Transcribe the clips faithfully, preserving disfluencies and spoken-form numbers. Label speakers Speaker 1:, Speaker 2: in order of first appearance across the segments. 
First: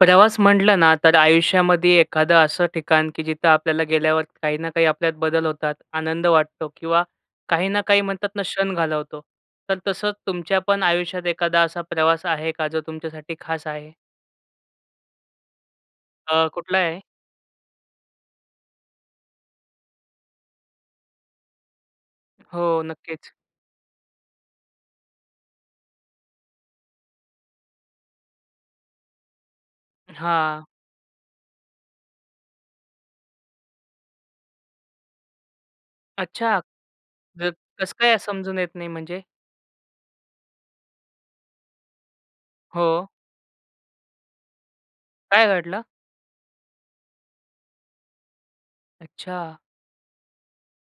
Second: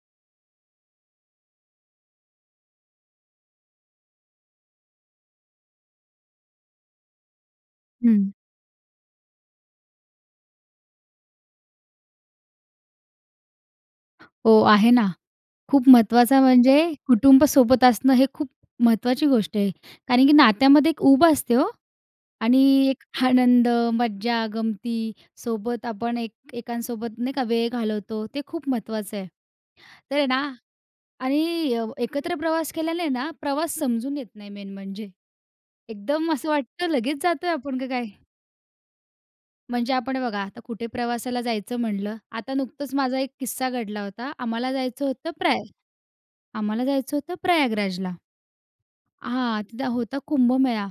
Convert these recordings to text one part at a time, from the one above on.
Speaker 1: प्रवास म्हटलं ना तर आयुष्यामध्ये एखादं असं ठिकाण, की जिथं आपल्याला गेल्यावर काही ना काही आपल्यात बदल होतात, आनंद वाटतो किंवा काही ना काही म्हणतात
Speaker 2: हं.
Speaker 1: ना क्षण घालवतो. तर तसंच तुमच्या पण आयुष्यात एखादा असा प्रवास आहे का जो तुमच्यासाठी खास आहे?
Speaker 2: हो. आहे ना. खूप महत्वाचं
Speaker 1: अ,
Speaker 2: म्हणजे
Speaker 1: कुठला आहे?
Speaker 2: कुटुंब सोबत असणं हे खूप महत्त्वाची गोष्ट आहे. कारण की नात्यामध्ये एक उब असते हो आणि
Speaker 1: हो
Speaker 2: एक
Speaker 1: नक्कीच.
Speaker 2: आनंद, मज्जा, गमती सोबत आपण एक एकांसोबत नाही का वेळ घालवतो ते खूप महत्त्वाचं आहे. तर आहे ना
Speaker 1: हां.
Speaker 2: आणि एकत्र प्रवास केल्यानी आहे ना प्रवास समजून येत नाही मेन म्हणजे. एकदम असं
Speaker 1: अच्छा!
Speaker 2: वाटतं लगेच जातोय आपण का
Speaker 1: कसं
Speaker 2: काय?
Speaker 1: काय समजून येत नाही म्हणजे?
Speaker 2: म्हणजे आपण बघा आता कुठे प्रवासाला जायचं म्हटलं. आता नुकतंच
Speaker 1: हो.
Speaker 2: माझा एक किस्सा घडला होता. आम्हाला जायचं होतं
Speaker 1: काय
Speaker 2: प्रया
Speaker 1: घडलं?
Speaker 2: आम्हाला जायचं होतं प्रयागराजला.
Speaker 1: अच्छा!
Speaker 2: हां, तिथं होता कुंभमेळा.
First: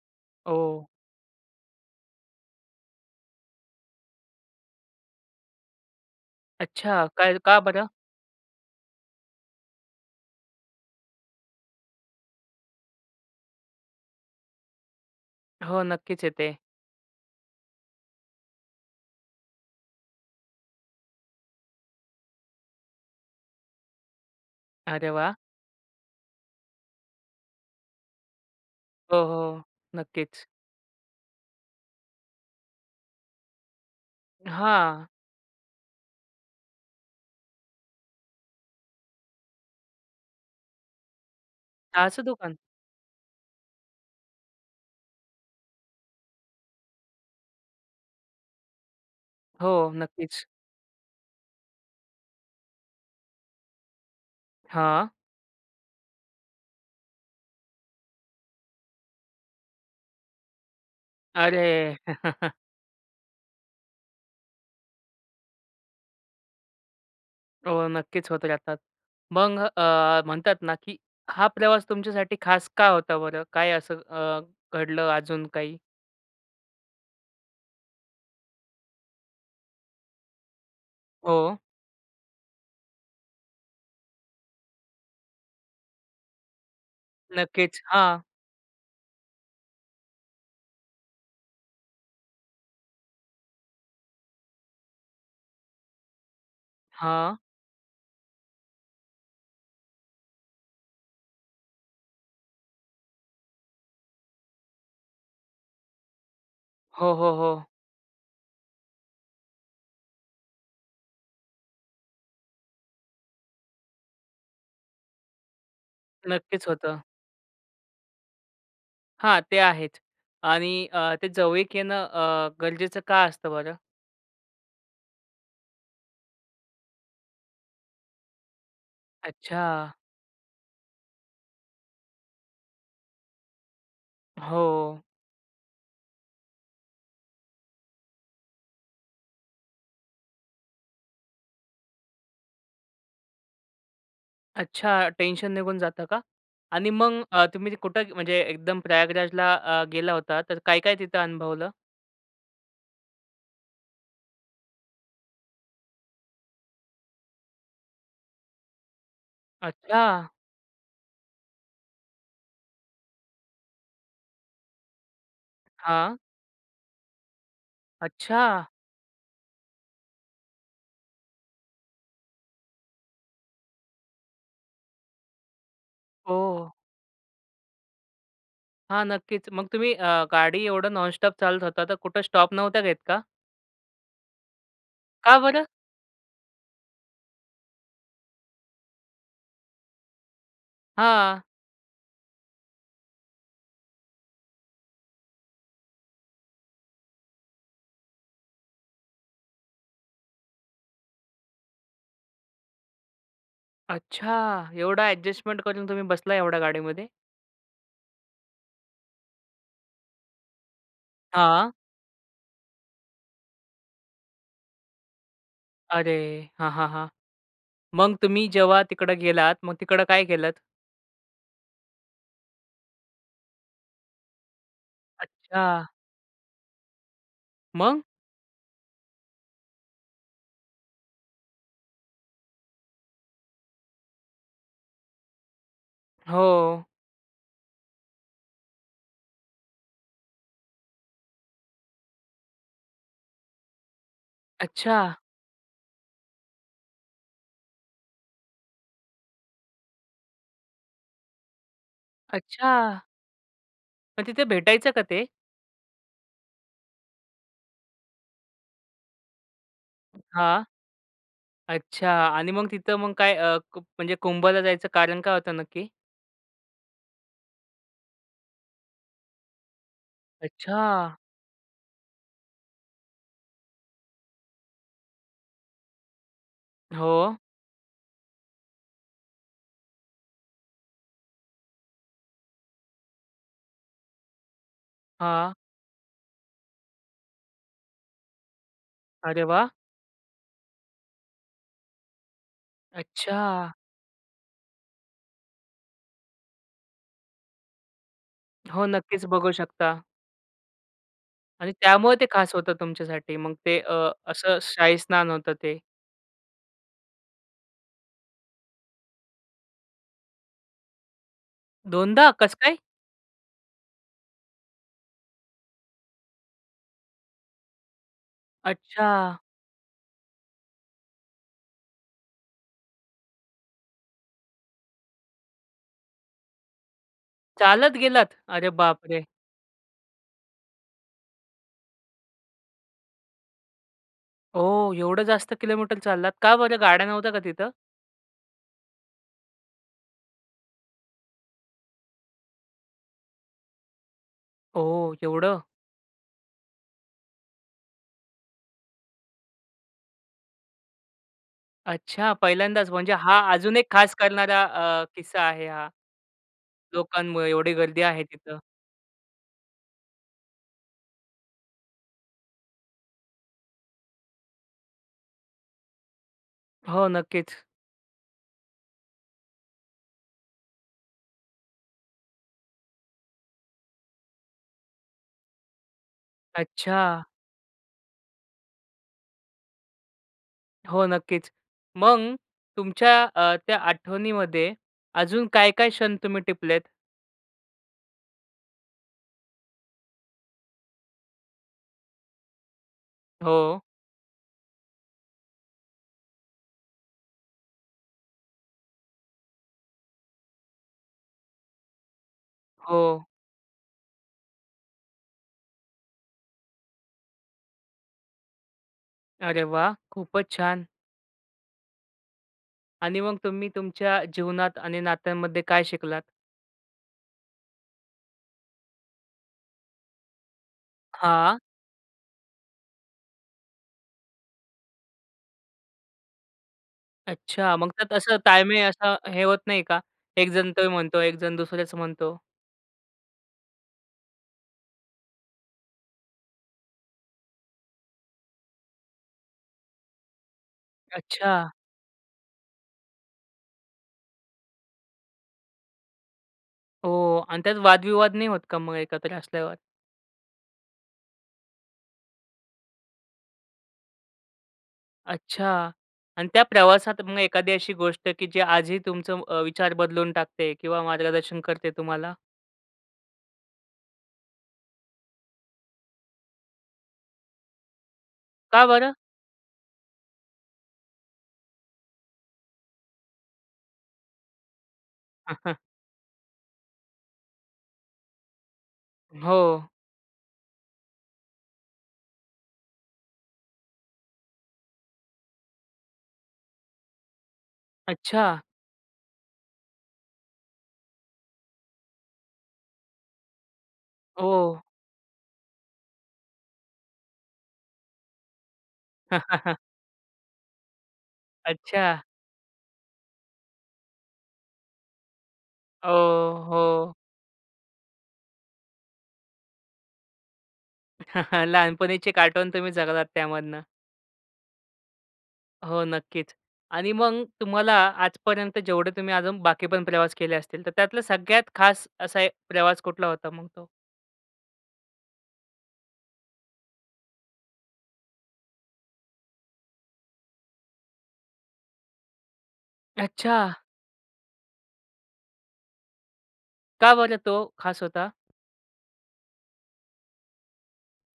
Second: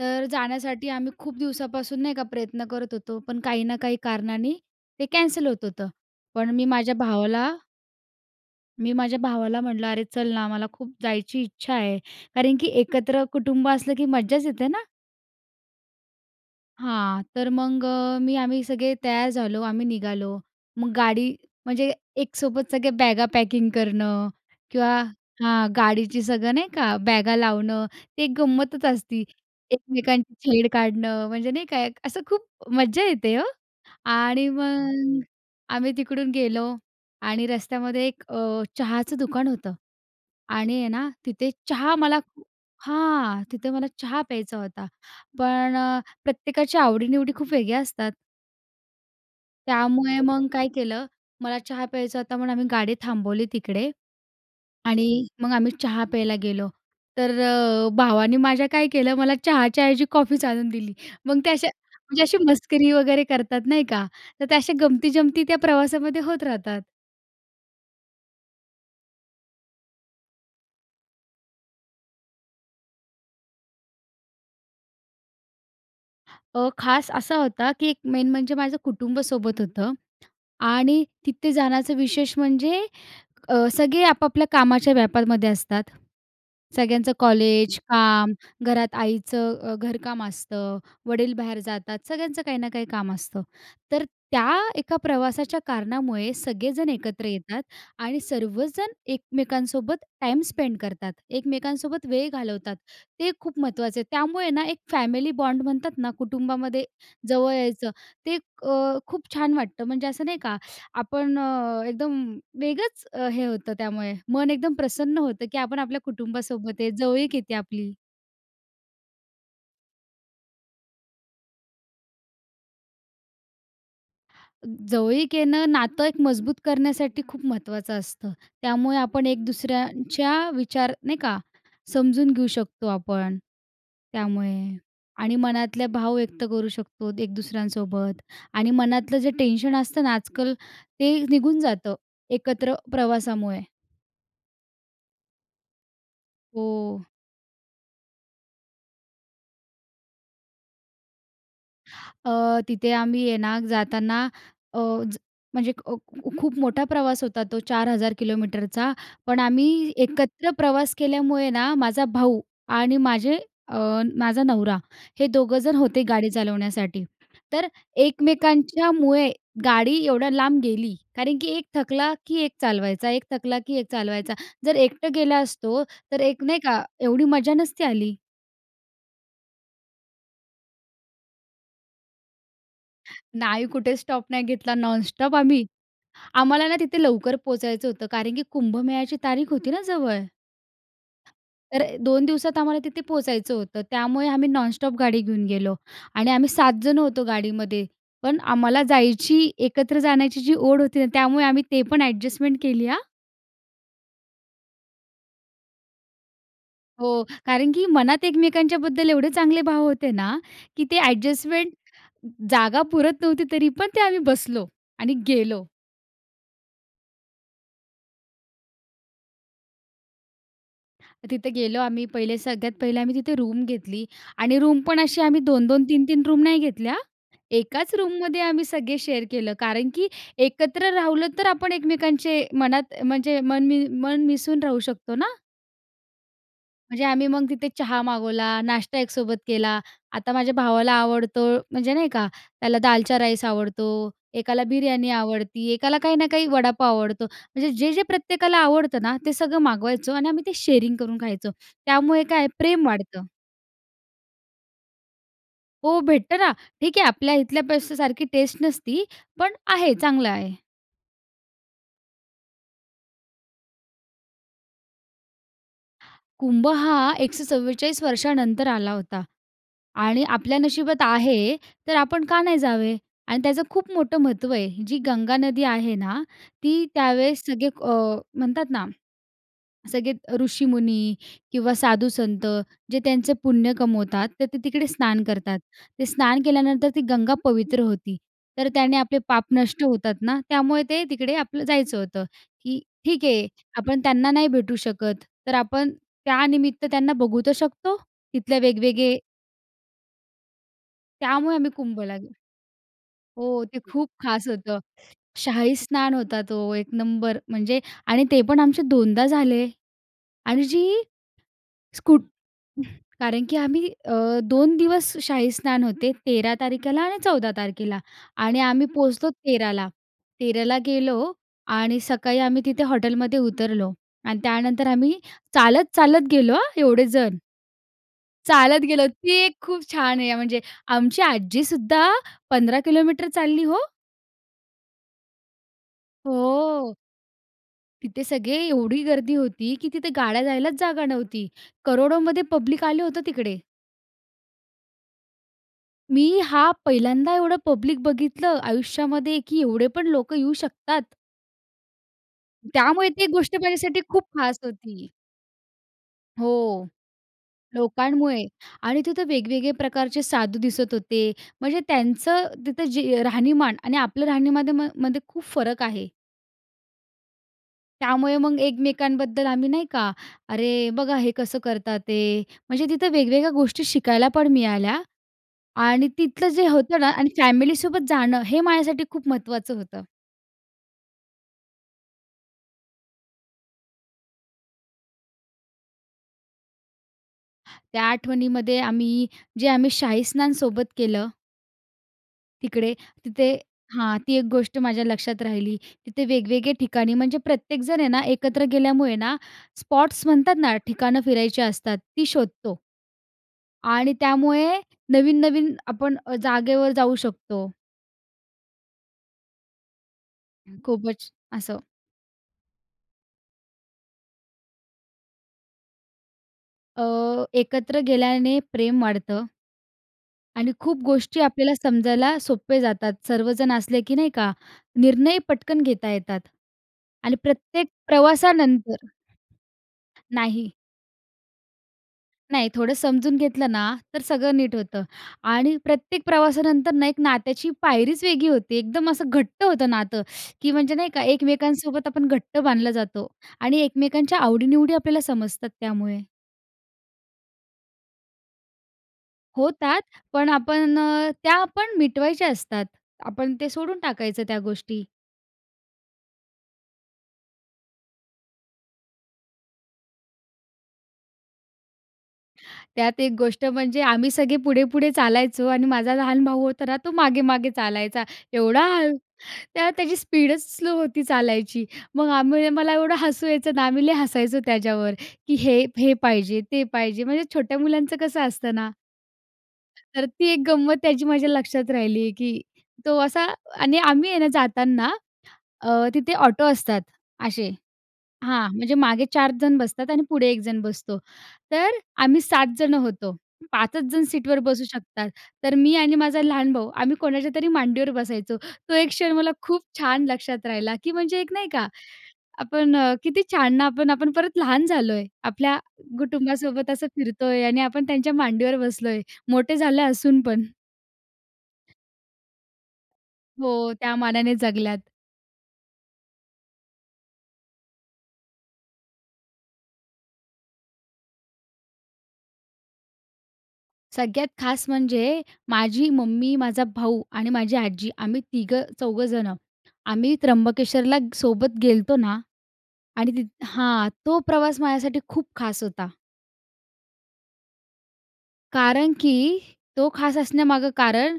Speaker 2: तर
Speaker 1: ओह.
Speaker 2: जाण्यासाठी आम्ही खूप दिवसापासून नाही का प्रयत्न करत होतो. पण काही ना काही कारणांनी ते कॅन्सल होत होतं. पण मी माझ्या
Speaker 1: अच्छा! काय
Speaker 2: भावाला
Speaker 1: का बरं?
Speaker 2: मी माझ्या भावाला म्हटलं, "अरे, चल ना, मला खूप जायची इच्छा आहे." कारण की एकत्र कुटुंब असलं की मज्जाच येते ना?
Speaker 1: हो, नक्कीच येते.
Speaker 2: हां. तर मग अ, मी, आम्ही सगळे तयार झालो, आम्ही निघालो. मग गाडी म्हणजे एकसोबत सगळे बॅगा पॅकिंग करणं किंवा
Speaker 1: अरे, वाह!
Speaker 2: हां, गाडीची सगळं नाही का, बॅगा लावणं, एक गंमतच
Speaker 1: हो,
Speaker 2: असते.
Speaker 1: हो, हो.
Speaker 2: एकमेकांची
Speaker 1: नक्कीच.
Speaker 2: छेड काढणं म्हणजे नाही का, असं खूप मज्जा येते ओ. आणि
Speaker 1: हां.
Speaker 2: मग आम्ही तिकडून गेलो आणि रस्त्यामध्ये एक अ, चहाचं दुकान होतं आणि आहे ना, तिथे चहा मला
Speaker 1: चहाचं दुकान?
Speaker 2: हां, तिथे मला चहा प्यायचा होता. पण अ, प्रत्येकाची आवडी-निवडी खूप वेगळ्या असतात
Speaker 1: हो,
Speaker 2: त्यामुळे मग
Speaker 1: नक्कीच.
Speaker 2: काय केलं, मला चहा प्यायचा होता, म्हणून आम्ही गाडी थांबवली तिकडे.
Speaker 1: हां.
Speaker 2: आणि मग आम्ही चहा प्यायला गेलो. तर अ, भावाने माझ्या काय केलं, मला चहाच्या ऐवजी कॉफीच आणून दिली. मग ते अशा
Speaker 1: अरे!
Speaker 2: म्हणजे अशी मस्करी वगैरे करतात नाही का, तर ते अशा गमती-जमती त्या प्रवासामध्ये होत राहतात.
Speaker 1: हो, नक्कीच होत राहतात. मग अ, म्हणतात ना की हा प्रवास तुमच्यासाठी खास का होता बरं? काय असं अ, घडलं अजून काही?
Speaker 2: अ, खास असा होता की एक मेन म्हणजे माझं कुटुंबसोबत होतं आणि तिथे
Speaker 1: हो.
Speaker 2: जाण्याचं विशेष म्हणजे अ, सगळे आपापल्या कामाच्या व्यापामध्ये असतात. सगळ्यांचं कॉलेज,
Speaker 1: नक्कीच. हां.
Speaker 2: काम, घरात आईचं अ, घरकाम असतं, वडील बाहेर जातात. सगळ्यांचं काही ना काही काम असतं. तर त्या एका प्रवासाच्या कारणामुळे सगळेजण एकत्र
Speaker 1: हां.
Speaker 2: येतात आणि सर्वजण एकमेकांसोबत टाईम स्पेंड करतात. एकमेकांसोबत वेळ घालवतात. ते खूप महत्त्वाचं आहे. त्यामुळे ना एक फॅमिली बॉन्ड म्हणतात ना, कुटुंबामध्ये
Speaker 1: हो, हो,
Speaker 2: जवळ
Speaker 1: हो.
Speaker 2: यायचं, ते अ, खूप छान वाटतं, म्हणजे असं नाही का, आपण अ, एकदम अ, वेगळचं हे होतं त्यामुळे. मन एकदम प्रसन्न होतं की आपण आपल्या
Speaker 1: नक्कीच
Speaker 2: कुटुंबासोबत आहे
Speaker 1: होतं.
Speaker 2: जवळीक येते आपली.
Speaker 1: हां, ते आहेच. आणि अ, ते जवळीक येणं अ, गरजेचं का असतं बरं?
Speaker 2: अ, जवळीक येणं, नातं एक मजबूत करण्यासाठी खूप महत्त्वाचं असतं. त्यामुळे आपण एक
Speaker 1: अच्छा!
Speaker 2: दुसऱ्यांच्या विचार नाही का, समजून घेऊ शकतो आपण त्यामुळे.
Speaker 1: हो.
Speaker 2: आणि मनातले भाव व्यक्त करू शकतो एक दुसऱ्यांसोबत. आणि मनातलं जे टेन्शन असतं ना आजकाल, ते निघून जातं एकत्र प्रवासामुळे.
Speaker 1: अच्छा! टेन्शन निघून जातं का? आणि
Speaker 2: हो.
Speaker 1: मग अ, तुम्ही कुठं म्हणजे एकदम प्रयागराजला अ, गेला होता तर काय-काय तिथं अनुभवलं?
Speaker 2: अ, तिथे आम्ही आहे ना, जाताना अ, ज म्हणजे अ, ख खूप मोठा प्रवास होता तो चार हजार किलोमीटरचा. पण आम्ही
Speaker 1: अच्छा!
Speaker 2: एकत्र प्रवास केल्यामुळे ना, माझा भाऊ आणि माझे अ, माझा नवरा, हे दोघं जण होते
Speaker 1: हां.
Speaker 2: गाडी चालवण्यासाठी. तर
Speaker 1: अच्छा!
Speaker 2: एकमेकांच्यामुळे गाडी एवढ्या लांब गेली कारण की एक थकला, की एक चालवायचा, एक थकला, की एक चालवायचा. जर एकटं गेला असतो तर एक नाही
Speaker 1: हो.
Speaker 2: का एवढी मजा नसती आली.
Speaker 1: हां, नक्कीच. मग तुम्ही अ, गाडी एवढं नॉनस्टॉप चालत होता तर कुठे स्टॉप नव्हता घेत का?
Speaker 2: नाही कुठे स्टॉप नाही घेतला नॉनस्टॉप
Speaker 1: का बरं?
Speaker 2: आम्ही. आम्हाला ना, तिथे लवकर पोहचायचं होतं कारण की कुंभमेळ्याची तारीख होती ना जवळ.
Speaker 1: हां.
Speaker 2: तर दोन दिवसात आम्हाला तिथे पोहोचायचं होतं. त्यामुळे आम्ही नॉनस्टॉप गाडी घेऊन गेलो आणि आम्ही सात जण होतो गाडीमध्ये. पण आम्हाला जायची, एकत्र जाण्याची जी ओढ होती ना, त्यामुळे आम्ही ते पण ॲडजस्टमेंट केली हा.
Speaker 1: अच्छा! एवढं ॲडजस्टमेंट करून तुम्ही बसला एवढ्या गाडीमध्ये?
Speaker 2: हो, कारण की मनात एकमेकांच्या बद्दल एवढे चांगले भाव होते ना, की ते
Speaker 1: हां.
Speaker 2: ॲडजस्टमेंट जागा पुरत नव्हती तरी पण ते आम्ही बसलो आणि गेलो.
Speaker 1: अरे! हां, हां, हां. मग तुम्ही जेव्हा तिकडं गेलात, मग तिकडं काय केलंत?
Speaker 2: तिथं गेलो आम्ही पहिले सगळ्यात पहिले आम्ही तिथे रूम घेतली आणि रूमपण अशी आम्ही दोन दोन
Speaker 1: अच्छा.
Speaker 2: तीन तीन रूम नाही घेतल्या. एकाच
Speaker 1: मग?
Speaker 2: रूममध्ये आम्ही सगळे शेअर केलं. कारण की एकत्र राहिलं तर आपण एकमेकांचे मनात म्हणजे मन मी मन मिसळून राहू शकतो ना?
Speaker 1: हो.
Speaker 2: म्हणजे आम्ही मग तिथे चहा मागवला, नाष्टा एकसोबत केला. आता माझ्या भावाला आवडतो म्हणजे नाही का? त्याला दालचा राईस आवडतो, एकाला बिर्याणी
Speaker 1: अच्छा.
Speaker 2: आवडते, एकाला काही ना काही वडापाव आवडतो. म्हणजे जे-जे प्रत्येकाला आवडतं ना ते सगळं मागवायचो आणि आम्ही ते शेअरिंग करून खायचो. त्यामुळे काय आहे प्रेम
Speaker 1: अच्छा.
Speaker 2: वाढतं.
Speaker 1: पण तिथे भेटायचं का ते?
Speaker 2: हो, भेटतं ना. ठीक आहे. आपल्या इथल्या पदार्थांसारखी टेस्ट नसती, पण आहे चांगलं आहे.
Speaker 1: हां. अच्छा, आणि मग तिथं मग काय अ, म्हणजे कुंभला जायचं कारण काय होतं नक्की?
Speaker 2: कुंभ हा एकशे चव्वेचाळीस वर्षानंतर आला होता आणि आपल्या नशिबात
Speaker 1: अच्छा.
Speaker 2: आहे तर आपण का नाही जावे? आणि त्याचं खूप मोठं महत्त्व आहे. जी गंगा नदी आहे ना, ती
Speaker 1: हो.
Speaker 2: त्यावेळेस सगळे अ, म्हणतात ना, सगळे अ, ऋषीमुनी किंवा साधुसंत जे त्यांचं पुण्य कमवतात. तर ते तिकडे स्नान
Speaker 1: हां.
Speaker 2: करतात. ते स्नान केल्यानंतर ती गंगा पवित्र होती. तर त्याने आपले पाप
Speaker 1: अरे वाह!
Speaker 2: नष्ट होतात ना. त्यामुळे ते तिकडे आपलं जायचं होतं की ठीक आहे
Speaker 1: अच्छा.
Speaker 2: आपण त्यांना नाही भेटू शकत. तर आपण त्यानिमित्त त्यांना बघू तर शकतो तिथल्या
Speaker 1: हो,
Speaker 2: वेगवेगळे
Speaker 1: नक्कीच बघू शकता.
Speaker 2: त्यामुळे
Speaker 1: आणि
Speaker 2: आम्ही
Speaker 1: त्यामुळं
Speaker 2: कुंभला
Speaker 1: ते
Speaker 2: गे
Speaker 1: खास होतं तुमच्यासाठी मग
Speaker 2: हो,
Speaker 1: ते
Speaker 2: ते खूप
Speaker 1: अ,
Speaker 2: खास
Speaker 1: असं
Speaker 2: होतं.
Speaker 1: शाहीस्नान होतं ते.
Speaker 2: शाहीस्नान होतं तो, एक नंबर म्हणजे आणि ते पण आमचे दोनदा झाले आणि जी स्कूट
Speaker 1: दोनदा कस काय?
Speaker 2: कारण की आम्ही अ, दोन दिवस शाहीस्नान होते. तेरा तारखेला आणि चौदा तारखेला आणि आम्ही पोहोचलो
Speaker 1: अच्छा.
Speaker 2: तेरा ला. तेरा ला गेलो आणि सकाळी आम्ही तिथे हॉटेलमध्ये उतरलो आणि त्यानंतर आम्ही चालत, चालत गेलो हां, एवढे जण.
Speaker 1: चालत गेलात? अरे
Speaker 2: चालत गेलो
Speaker 1: बापरे!
Speaker 2: ती एक खूप छान आहे, म्हणजे आमची आजी सुद्धा पंधरा किलोमीटर चालली हो.
Speaker 1: ओह! एवढं जास्त किलोमीटर चाललात? का बरं
Speaker 2: हो.
Speaker 1: गाड्या नव्हत्या का तिथं?
Speaker 2: तिथे सगळे एवढी गर्दी होती, की तिथे गाड्या जायलाच जागा नव्हती, करोडोमध्ये पब्लिक आलं होतं तिकडे.
Speaker 1: ओह! एवढं?
Speaker 2: मी हा पहिल्यांदा एवढं पब्लिक बघितलं आयुष्यामध्ये, की एवढे पण लोकं येऊ शकतात.
Speaker 1: अच्छा! पहिल्यांदाच.
Speaker 2: त्यामुळे
Speaker 1: म्हणजे
Speaker 2: ती
Speaker 1: हा
Speaker 2: गोष्ट
Speaker 1: अजून एक
Speaker 2: माझ्यासाठी
Speaker 1: खास
Speaker 2: खूप खास
Speaker 1: करणारा अ,
Speaker 2: होती.
Speaker 1: किस्सा आहे हा.
Speaker 2: हो,
Speaker 1: लोकांमुळे एवढी गर्दी आहे
Speaker 2: लोकांमुळे
Speaker 1: तिथं.
Speaker 2: आणि तिथं वेगवेगळे प्रकारचे साधू दिसत होते. म्हणजे त्यांचं तिथं जे राहणीमान आणि आपलं राहणीमध्येमा मध्ये खूप फरक आहे.
Speaker 1: हो, नक्कीच.
Speaker 2: त्यामुळे मग एकमेकांबद्दल आम्ही नाही का, "अरे बघा हे कसं करतात ते." म्हणजे तिथं वेगवेगळ्या गोष्टी शिकायला पण मिळाल्या आणि तिथलं जे होतं ना
Speaker 1: अच्छा!
Speaker 2: अन् फॅमिलीसोबत जाणं हे माझ्यासाठी खूप महत्त्वाचं होतं.
Speaker 1: हो, नक्कीच. मग तुमच्या अ, त्या आठवणीमध्ये अजून काय-काय क्षण तुम्ही टिपलेत?
Speaker 2: त्या आठवणीमध्ये आम्ही जे आम्ही शाहीस्नान सोबत केलं तिकडे तिथे
Speaker 1: हो.
Speaker 2: हां, ती एक गोष्ट माझ्या लक्षात राहिली. तिथे वेगवेगळे ठिकाणी म्हणजे प्रत्येकजण आहे ना, एकत्र गेल्यामुळे ना स्पॉट्स म्हणतात ना, ठिकाणं फिरायची असतात ती शोधतो.
Speaker 1: हो.
Speaker 2: आणि त्यामुळे नवीन-नवीन आपण अ, जागेवर जाऊ शकतो.
Speaker 1: अरे वाह! खूपच छान.
Speaker 2: खूपच. असं.
Speaker 1: आणि मग तुम्ही तुमच्या अ, जीवनात आणि नात्यांमध्ये काय शिकलात?
Speaker 2: अ, एकत्र गेल्याने प्रेम वाढतं आणि खूप गोष्टी
Speaker 1: हां.
Speaker 2: आपल्याला समजायला सोपे जातात सर्वजण असले की नाही का, निर्णय पटकन घेता येतात आणि
Speaker 1: अच्छा.
Speaker 2: प्रत्येक
Speaker 1: मग त्यात असं ताळमेळ आहे
Speaker 2: प्रवासानंतर
Speaker 1: असा, हे होत नाही का, एकजण
Speaker 2: नाही.
Speaker 1: तो म्हणतो, एकजण दुसऱ्याचं म्हणतो.
Speaker 2: नाही, थोडं समजून घेतलं ना, तर सगळं नीट होतं आणि प्रत्येक प्रवासानंतर ना, एक नात्याची पायरीच वेगळी होती. एकदम असं घट्ट होतं नातं, की म्हणजे नाही का
Speaker 1: अच्छा.
Speaker 2: एकमेकांसोबत आपण घट्ट बांधलं जातो आणि एकमेकांच्या आवडी-निवडी आपल्याला समजतात त्यामुळे.
Speaker 1: हो आणि त्यात वादविवाद नाही होत का मग एकत्र असल्यावर?
Speaker 2: होतात पण आपण अ, त्या पण मिटवायच्या असतात. आपण ते सोडून टाकायचं त्या गोष्टी.
Speaker 1: अच्छा! आणि त्या प्रवासात मग एखादी अशी गोष्ट, की जे आजही तुमचं म अ, विचार बदलून टाकते किंवा मार्गदर्शन करते तुम्हाला?
Speaker 2: त्यात एक गोष्ट म्हणजे आम्ही सगळे पुढे-पुढे चालायचो आणि माझा लहान भाऊ होता ना, तो मागे-मागे चालायचा
Speaker 1: का
Speaker 2: एवढा
Speaker 1: बरं?
Speaker 2: हळू. त्या त्याची स्पीडच स्लो होती चालायची. मग आम्ही मला एवढं हसू यायचं ना, आम्ही लय हसायचो त्याच्यावर की हे हे पाहिजे, ते पाहिजे, म्हणजे छोट्या मुलांचं कसं असतं ना.
Speaker 1: हो.
Speaker 2: तर ती एक गंमत त्याची माझ्या लक्षात राहिली, की तो असा आणि आम्ही आहे ना जाताना, अ, तिथे ऑटो असतात असे.
Speaker 1: अच्छा!
Speaker 2: हां, म्हणजे मागे चार जण बसतात आणि पुढे एक जण बसतो. तर आम्ही सात जण होतो. पाच च जण सीटवर
Speaker 1: हो.
Speaker 2: बसू शकतात. तर, मी आणि माझा लहान भाऊ आम्ही कोणाच्यातरी मांडीवर बसायचो. तो एक क्षण मला खूप छान लक्षात राहिला, की म्हणजे एक नाही का
Speaker 1: अच्छा!
Speaker 2: आपण अ, किती छान! ना, आपण-आपण परत लहान झालोय. आपल्या
Speaker 1: ओह!
Speaker 2: कुटुंबासोबत असं
Speaker 1: हो.
Speaker 2: फिरतोय आणि आपण त्यांच्या मांडीवर बसलोय. मोठे झाले असून पण.
Speaker 1: लहानपणीचे कार्टून तुम्ही जगलात त्यामधून!
Speaker 2: हो, त्या मानाने जगल्यात.
Speaker 1: हो, नक्कीच. आणि मग तुम्हाला आजपर्यंत जेवढे तुम्ही अजून बाकी पण प्रवास केले असतील, तर त्यातलं सगळ्यात खास असा एक प्रवास कुठला होता मग तो?
Speaker 2: सगळ्यात खास म्हणजे माझी मम्मी, माझा भाऊ आणि माझी आजी आम्ही तिघं-चौघं जणं. आम्ही त्र्यंबकेश्वरला सोबत गेलो होतो ना आणि तिथ
Speaker 1: अच्छा!
Speaker 2: हां, तो प्रवास माझ्यासाठी खूप खास होता.
Speaker 1: का बरं तो खास होता?
Speaker 2: कारण की तो खास असण्यामागे कारण,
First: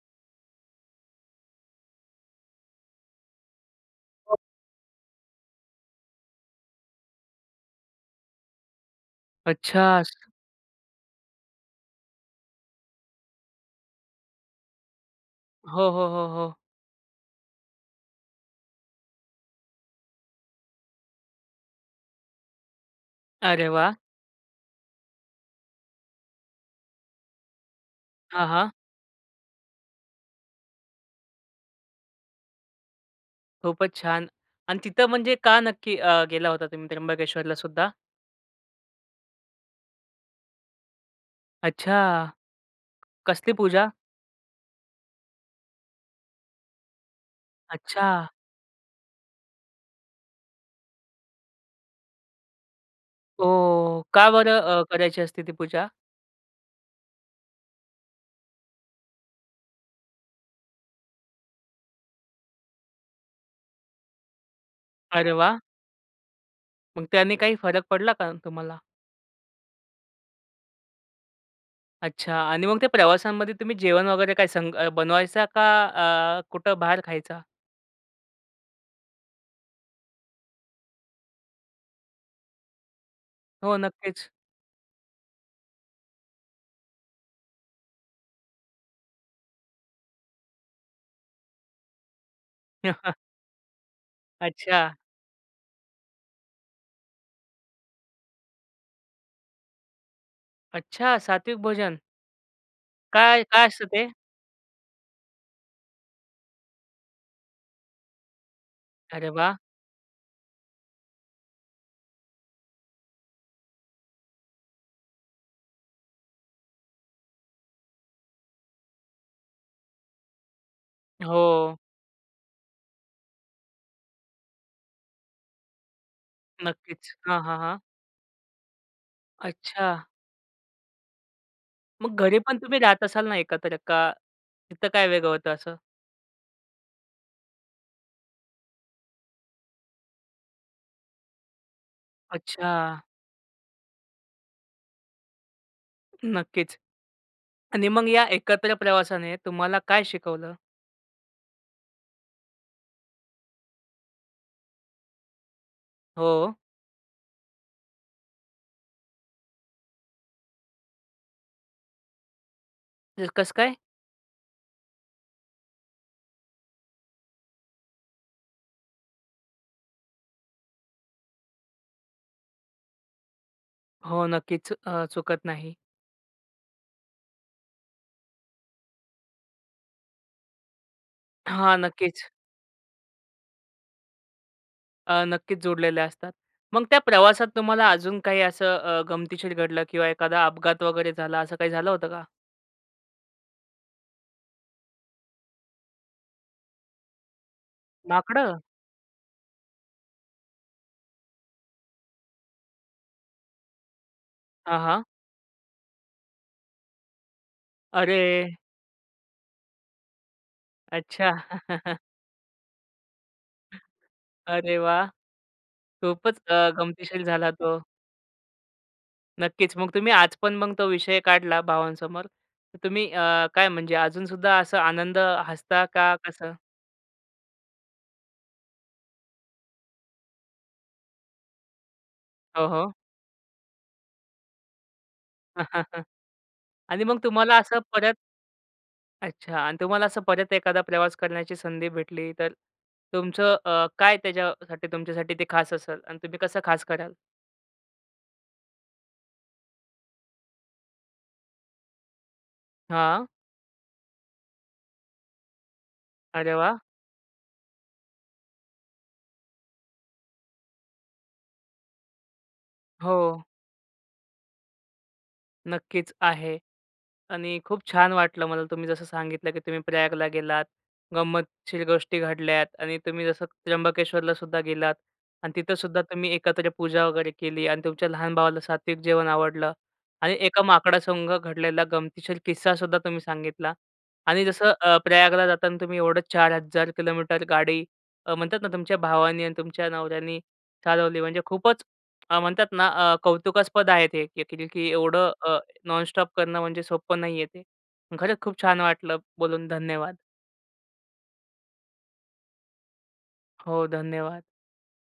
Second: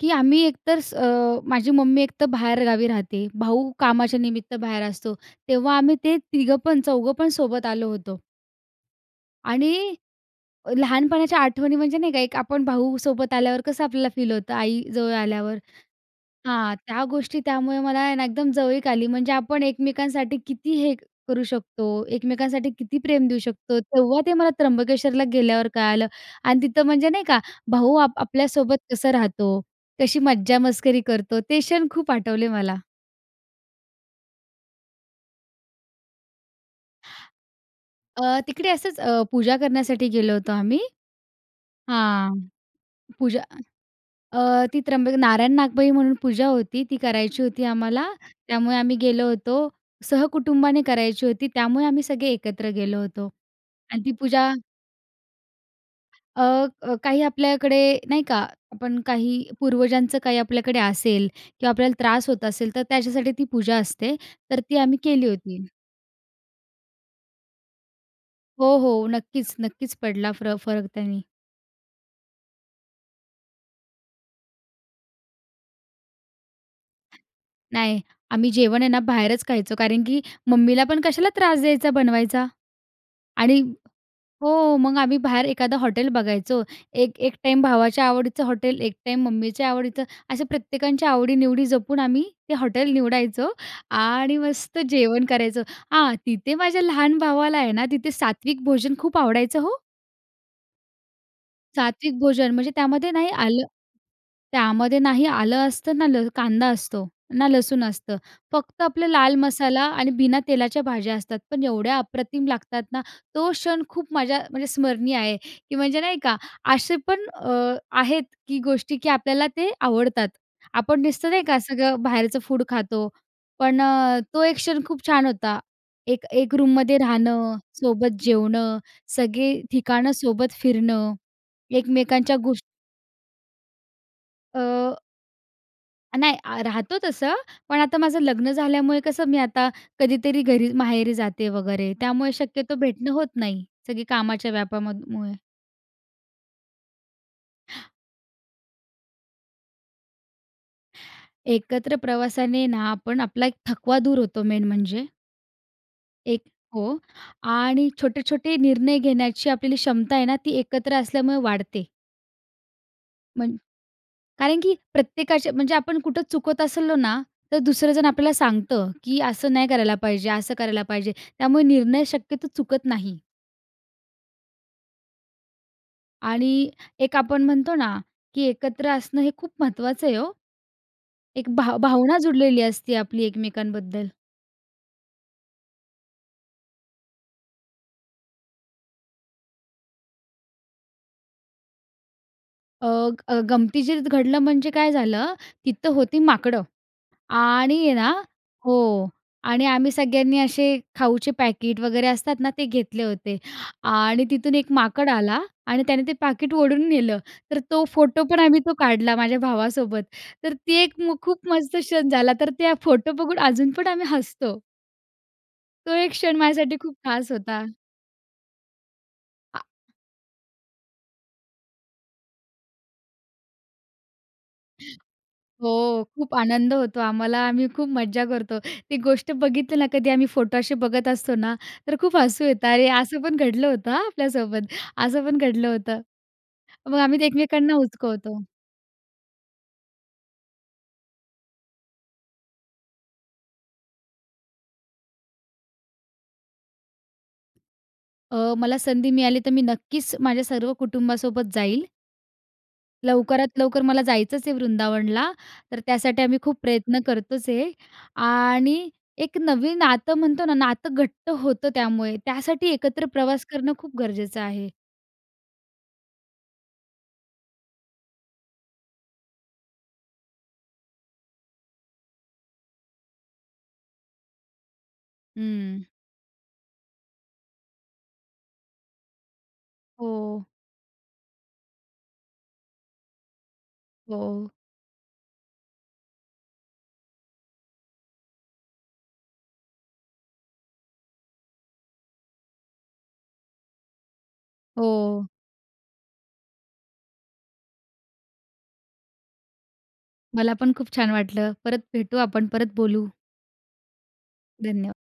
Speaker 2: की आम्ही एक तर अ, माझी मम्मी एक तर बाहेर गावी राहते, भाऊ कामाच्या निमित्त बाहेर असतो, तेव्हा आम्ही ते तिघं पण चौघं पण सोबत आलो होतो. आणि
Speaker 1: अच्छा!
Speaker 2: अ, लहानपणाच्या आठवणी म्हणजे नाही का, एक आपण भाऊ सोबत आल्यावर कसं आपल्याला फील होतं, आई जवळ आल्यावर?
Speaker 1: हो, हो, हो, हो.
Speaker 2: हां, त्या गोष्टी त्यामुळे मला आहे ना एकदम जवळीक आली. म्हणजे आपण एकमेकांसाठी किती हे करू शकतो, एकमेकांसाठी किती प्रेम देऊ
Speaker 1: अरे
Speaker 2: शकतो,
Speaker 1: वाह!
Speaker 2: तेव्हा ते मला त्र्यंबकेश्वरला गेल्यावर कळालं. आणि तिथं म्हणजे नाही का, भाऊ आप
Speaker 1: हां, हां.
Speaker 2: आपल्यासोबत कसं राहतो, कशी मज्जा-मस्करी करतो, ते क्षण खूप आठवले मला.
Speaker 1: खूपच छान! अन् तिथं म्हणजे का नक्की अ, गेला होता तुम्ही त्र्यंबकेश्वरला सुद्धा?
Speaker 2: अ, तिकडे असच अ, पूजा करण्यासाठी गेलो होतो आम्ही.
Speaker 1: अच्छा!
Speaker 2: हां, पूजा
Speaker 1: कसली पूजा?
Speaker 2: अ, ती त्र्यंबक नारायण-नागबळी म्हणून पूजा होती ती करायची होती आम्हाला,
Speaker 1: अच्छा!
Speaker 2: त्यामुळे आम्ही गेलो होतो. सहकुटुंबाने करायची होती, त्यामुळे आम्ही सगळे एकत्र गेलो होतो आणि
Speaker 1: ओह!
Speaker 2: ती
Speaker 1: का
Speaker 2: पूजा
Speaker 1: बरं अ, करायची असती ती पूजा?
Speaker 2: अ, अ, काही आपल्याकडे नाही का, आपण काही पूर्वजांचं काही आपल्याकडे असेल किंवा आपल्याला त्रास होत असेल तर त्याच्यासाठी ती पूजा असते तर ती आम्ही केली
Speaker 1: अरे वाह!
Speaker 2: होती.
Speaker 1: मग त्याने काही फरक पडला का
Speaker 2: हो,
Speaker 1: तुम्हाला?
Speaker 2: हो. नक्कीच, नक्कीच पडला फर फरक त्यानी.
Speaker 1: अच्छा आणि मग ते प्रवासांमध्ये तुम्ही जेवण वगैरे काय संग बनवायचा? का अ, अ, कुठं बाहेर खायचा?
Speaker 2: नाही, आम्ही जेवण आहे ना, बाहेरच खायचो. कारण की मम्मीला पण कशाला त्रास द्यायचा बनवायचा. आणि
Speaker 1: हो, नक्कीच.
Speaker 2: हो, मग आम्ही बाहेर एखादं हॉटेल बघायचो, एक एक टाईम भावाच्या आवडीचं हॉटेल, एक टाईम मम्मीच्या आवडीचं, असं प्रत्येकांच्या आवडी-निवडी जपून आम्ही ते हॉटेल निवडायचो आणि मस्त
Speaker 1: अच्छा!
Speaker 2: जेवण करायचो. हां, तिथे माझ्या लहान भावाला आहे ना, तिथे सात्विक भोजन खूप आवडायचं हो.
Speaker 1: अच्छा! सात्विक भोजन.
Speaker 2: सात्विक भोजन म्हणजे त्यामध्ये ना हे
Speaker 1: काय काय
Speaker 2: आलं
Speaker 1: असतं ते?
Speaker 2: त्यामध्ये ना हे आलं असतं, ना ल कांदा असतो, ना लसूण असतं, फक्त आपलं
Speaker 1: अरे
Speaker 2: लाल
Speaker 1: वाह!
Speaker 2: मसाला आणि बिना तेलाच्या भाज्या असतात. पण एवढ्या अप्रतिम लागतात ना. तो क्षण खूप माझ्या म्हणजे स्मरणीय आहे, की म्हणजे नाही का असे पण अ, आहेत की गोष्टी की आपल्याला ते आवडतात. आपण नुसतं नाही का
Speaker 1: हो.
Speaker 2: सगळं बाहेरचं फूड खातो. पण अ, तो एक क्षण खूप छान होता. एक एक रूममध्ये
Speaker 1: नक्कीच. हां,
Speaker 2: राहणं,
Speaker 1: हां, हां.
Speaker 2: सोबत जेवणं, सगळे
Speaker 1: अच्छा.
Speaker 2: ठिकाणं सोबत फिरणं.
Speaker 1: मग
Speaker 2: एकमेकांच्या
Speaker 1: घरी पण
Speaker 2: गोष्
Speaker 1: तुम्ही राहत असाल ना एकत्र, का तिथं
Speaker 2: अ
Speaker 1: काय वेगळं होतं असं?
Speaker 2: नाही, अ, राहतो तसं. पण आता माझं लग्न झाल्यामुळे कसं मी आता कधीतरी घरी माहेरी जाते वगैरे त्यामुळे शक्यतो
Speaker 1: अच्छा!
Speaker 2: भेटणं होत नाही. सगळी कामाच्या व्यापामध अ, मुळे.
Speaker 1: नक्कीच. आणि मग या एकत्र प्रवासाने तुम्हाला काय शिकवलं?
Speaker 2: एकत्र प्रवासाने ना, आपण आपला एक थकवा दूर होतो मेन म्हणजे. एक
Speaker 1: हो.
Speaker 2: हो. आणि छोटे-छोटे निर्णय घेण्याची आपली क्षमता आहे ना, ती एकत्र असल्यामुळे वाढते.
Speaker 1: अ, कसं
Speaker 2: म्हण
Speaker 1: काय?
Speaker 2: कारण की प्रत्येकाच्या म्हणजे आपण कुठे चुकतं असलो ना, तर दुसरं जण आपल्याला सांगतं की "असं नाही करायला पाहिजे, असं करायला पाहिजे." त्यामुळे निर्णय शक्यतो चुकत नाही.
Speaker 1: हो, नक्कीच. अ, चुकत नाही.
Speaker 2: आणि एक आपण म्हणतो ना, की एकत्र असणं हे खूप महत्त्वाचं आहे हो. एक
Speaker 1: हां,
Speaker 2: भाव भावना
Speaker 1: नक्कीच.
Speaker 2: जुडलेली असते आपली एकमेकांबद्दल.
Speaker 1: अ, नक्कीचं जोडलेले असतात. मग त्या प्रवासात तुम्हाला अजून काही असं अ, गमतीशीर घडलं किंवा एखादा अपघात वगैरे झाला असं काही झालं होतं का?
Speaker 2: अ, ग गमतीशीर घडलं म्हणजे काय झालं? तिथं होती माकडं आणि ना
Speaker 1: माकडं?
Speaker 2: हो, आणि आम्ही सगळ्यांनी असे खाऊचे पॅकीट वगैरे असतात ना ते घेतले होते. आणि तिथून एक
Speaker 1: हां, हां.
Speaker 2: माकड आला आणि त्याने ते पाकीट ओढून नेलं, तर तो फोटो पण
Speaker 1: अरे!
Speaker 2: आम्ही तो काढला माझ्या भावासोबत. तर ती एक मु
Speaker 1: अच्छा!
Speaker 2: खूप मस्त क्षण झाला. तर त्या फोटो बघून अजून पण आम्ही हसतो.
Speaker 1: अरे वाह!
Speaker 2: तो एक क्षण
Speaker 1: खूपचं अ,
Speaker 2: माझ्यासाठी खूप
Speaker 1: गमतीशीर
Speaker 2: खास
Speaker 1: झाला
Speaker 2: होता.
Speaker 1: तो.
Speaker 2: आ
Speaker 1: नक्कीचं. मग तुम्ही आज पण मग तो विषय काढला भावांसमोर, तर तुम्ही अ, काय म्हणजे अजूनसुद्धा असा आनंद हसता
Speaker 2: हो,
Speaker 1: का
Speaker 2: खूप
Speaker 1: कसं?
Speaker 2: आनंद होतो आम्हाला. आम्ही खूप मज्जा करतो. ती गोष्ट बघितली ना, कधी आम्ही फोटो असे बघत असतो ना, तर खूप हसू
Speaker 1: हो,
Speaker 2: येतं. अरे,
Speaker 1: हो.
Speaker 2: असं पण घडलं होतं हां आपल्यासोबत, असं पण घडलं होतं. मग
Speaker 1: आणि मग
Speaker 2: आम्ही ते
Speaker 1: तुम्हाला
Speaker 2: एकमेकांना
Speaker 1: असं परत
Speaker 2: उचकवतो.
Speaker 1: अच्छा. आणि तुम्हाला असं परत एखादा प्रवास करण्याची संधी भेटली, तर तुमचं अ, काय त्याच्यासाठी तुमच्यासाठी ते खास असलं? आणि तुम्ही कसं खास करालं?
Speaker 2: अ, मला संधी मिळाली तर मी नक्कीचं, माझ्या सर्व कुटुंबासोबत जाईल.
Speaker 1: हां.
Speaker 2: लवकरात लवकर मला जायचचं आहे वृंदावनला, तर त्यासाठी आम्ही
Speaker 1: अरे
Speaker 2: खूप
Speaker 1: वाह!
Speaker 2: प्रयत्न करतोचं आहे, आणि एक नवीन नातं म्हणतो ना, नातं घट्ट होतं त्यामुळे. त्यासाठी एकत्र प्रवास
Speaker 1: हो.
Speaker 2: करणं खूप गरजेचं आहे.
Speaker 1: नक्कीच आहे. आणि खूप छान वाटलं मला तुम्ही जसं सांगितलं की तुम्ही प्रयागला गेलात. गंमतशीर गोष्टी घडल्यात आणि तुम्ही जसं त्र्यंबकेश्वरलासुद्धा गेलात आणि
Speaker 2: हं.
Speaker 1: तिथेसुद्धा तुम्ही एकत्र पूजा वगैरे केली आणि तुमच्या लहान भावाला सात्विक जेवण आवडलं आणि
Speaker 2: हो.
Speaker 1: एका माकडासंग घडलेला गमतीशीर किस्सासुद्धा तुम्ही सांगितला. आणि
Speaker 2: हो.
Speaker 1: जसं अ, प्रयागला जाताना तुम्ही एवढं चार हजार किलोमीटर गाडी अ, म्हणतात ना, तुमच्या भावानी आणि तुमच्या नवऱ्यानी चालवली. म्हणजे खूपचं अ, म्हणतात ना, अ, कौतुकास्पद आहे ते की
Speaker 2: हो.
Speaker 1: एवढं अ, नॉनस्टॉप करणं म्हणजे सोप्पं नाही आहे ते. खरचं खूप छान वाटलं बोलून. धन्यवाद.
Speaker 2: मला पण खूप छान वाटलं. परत भेटू आपण, परत बोलू.
Speaker 1: हो, धन्यवाद.
Speaker 2: धन्य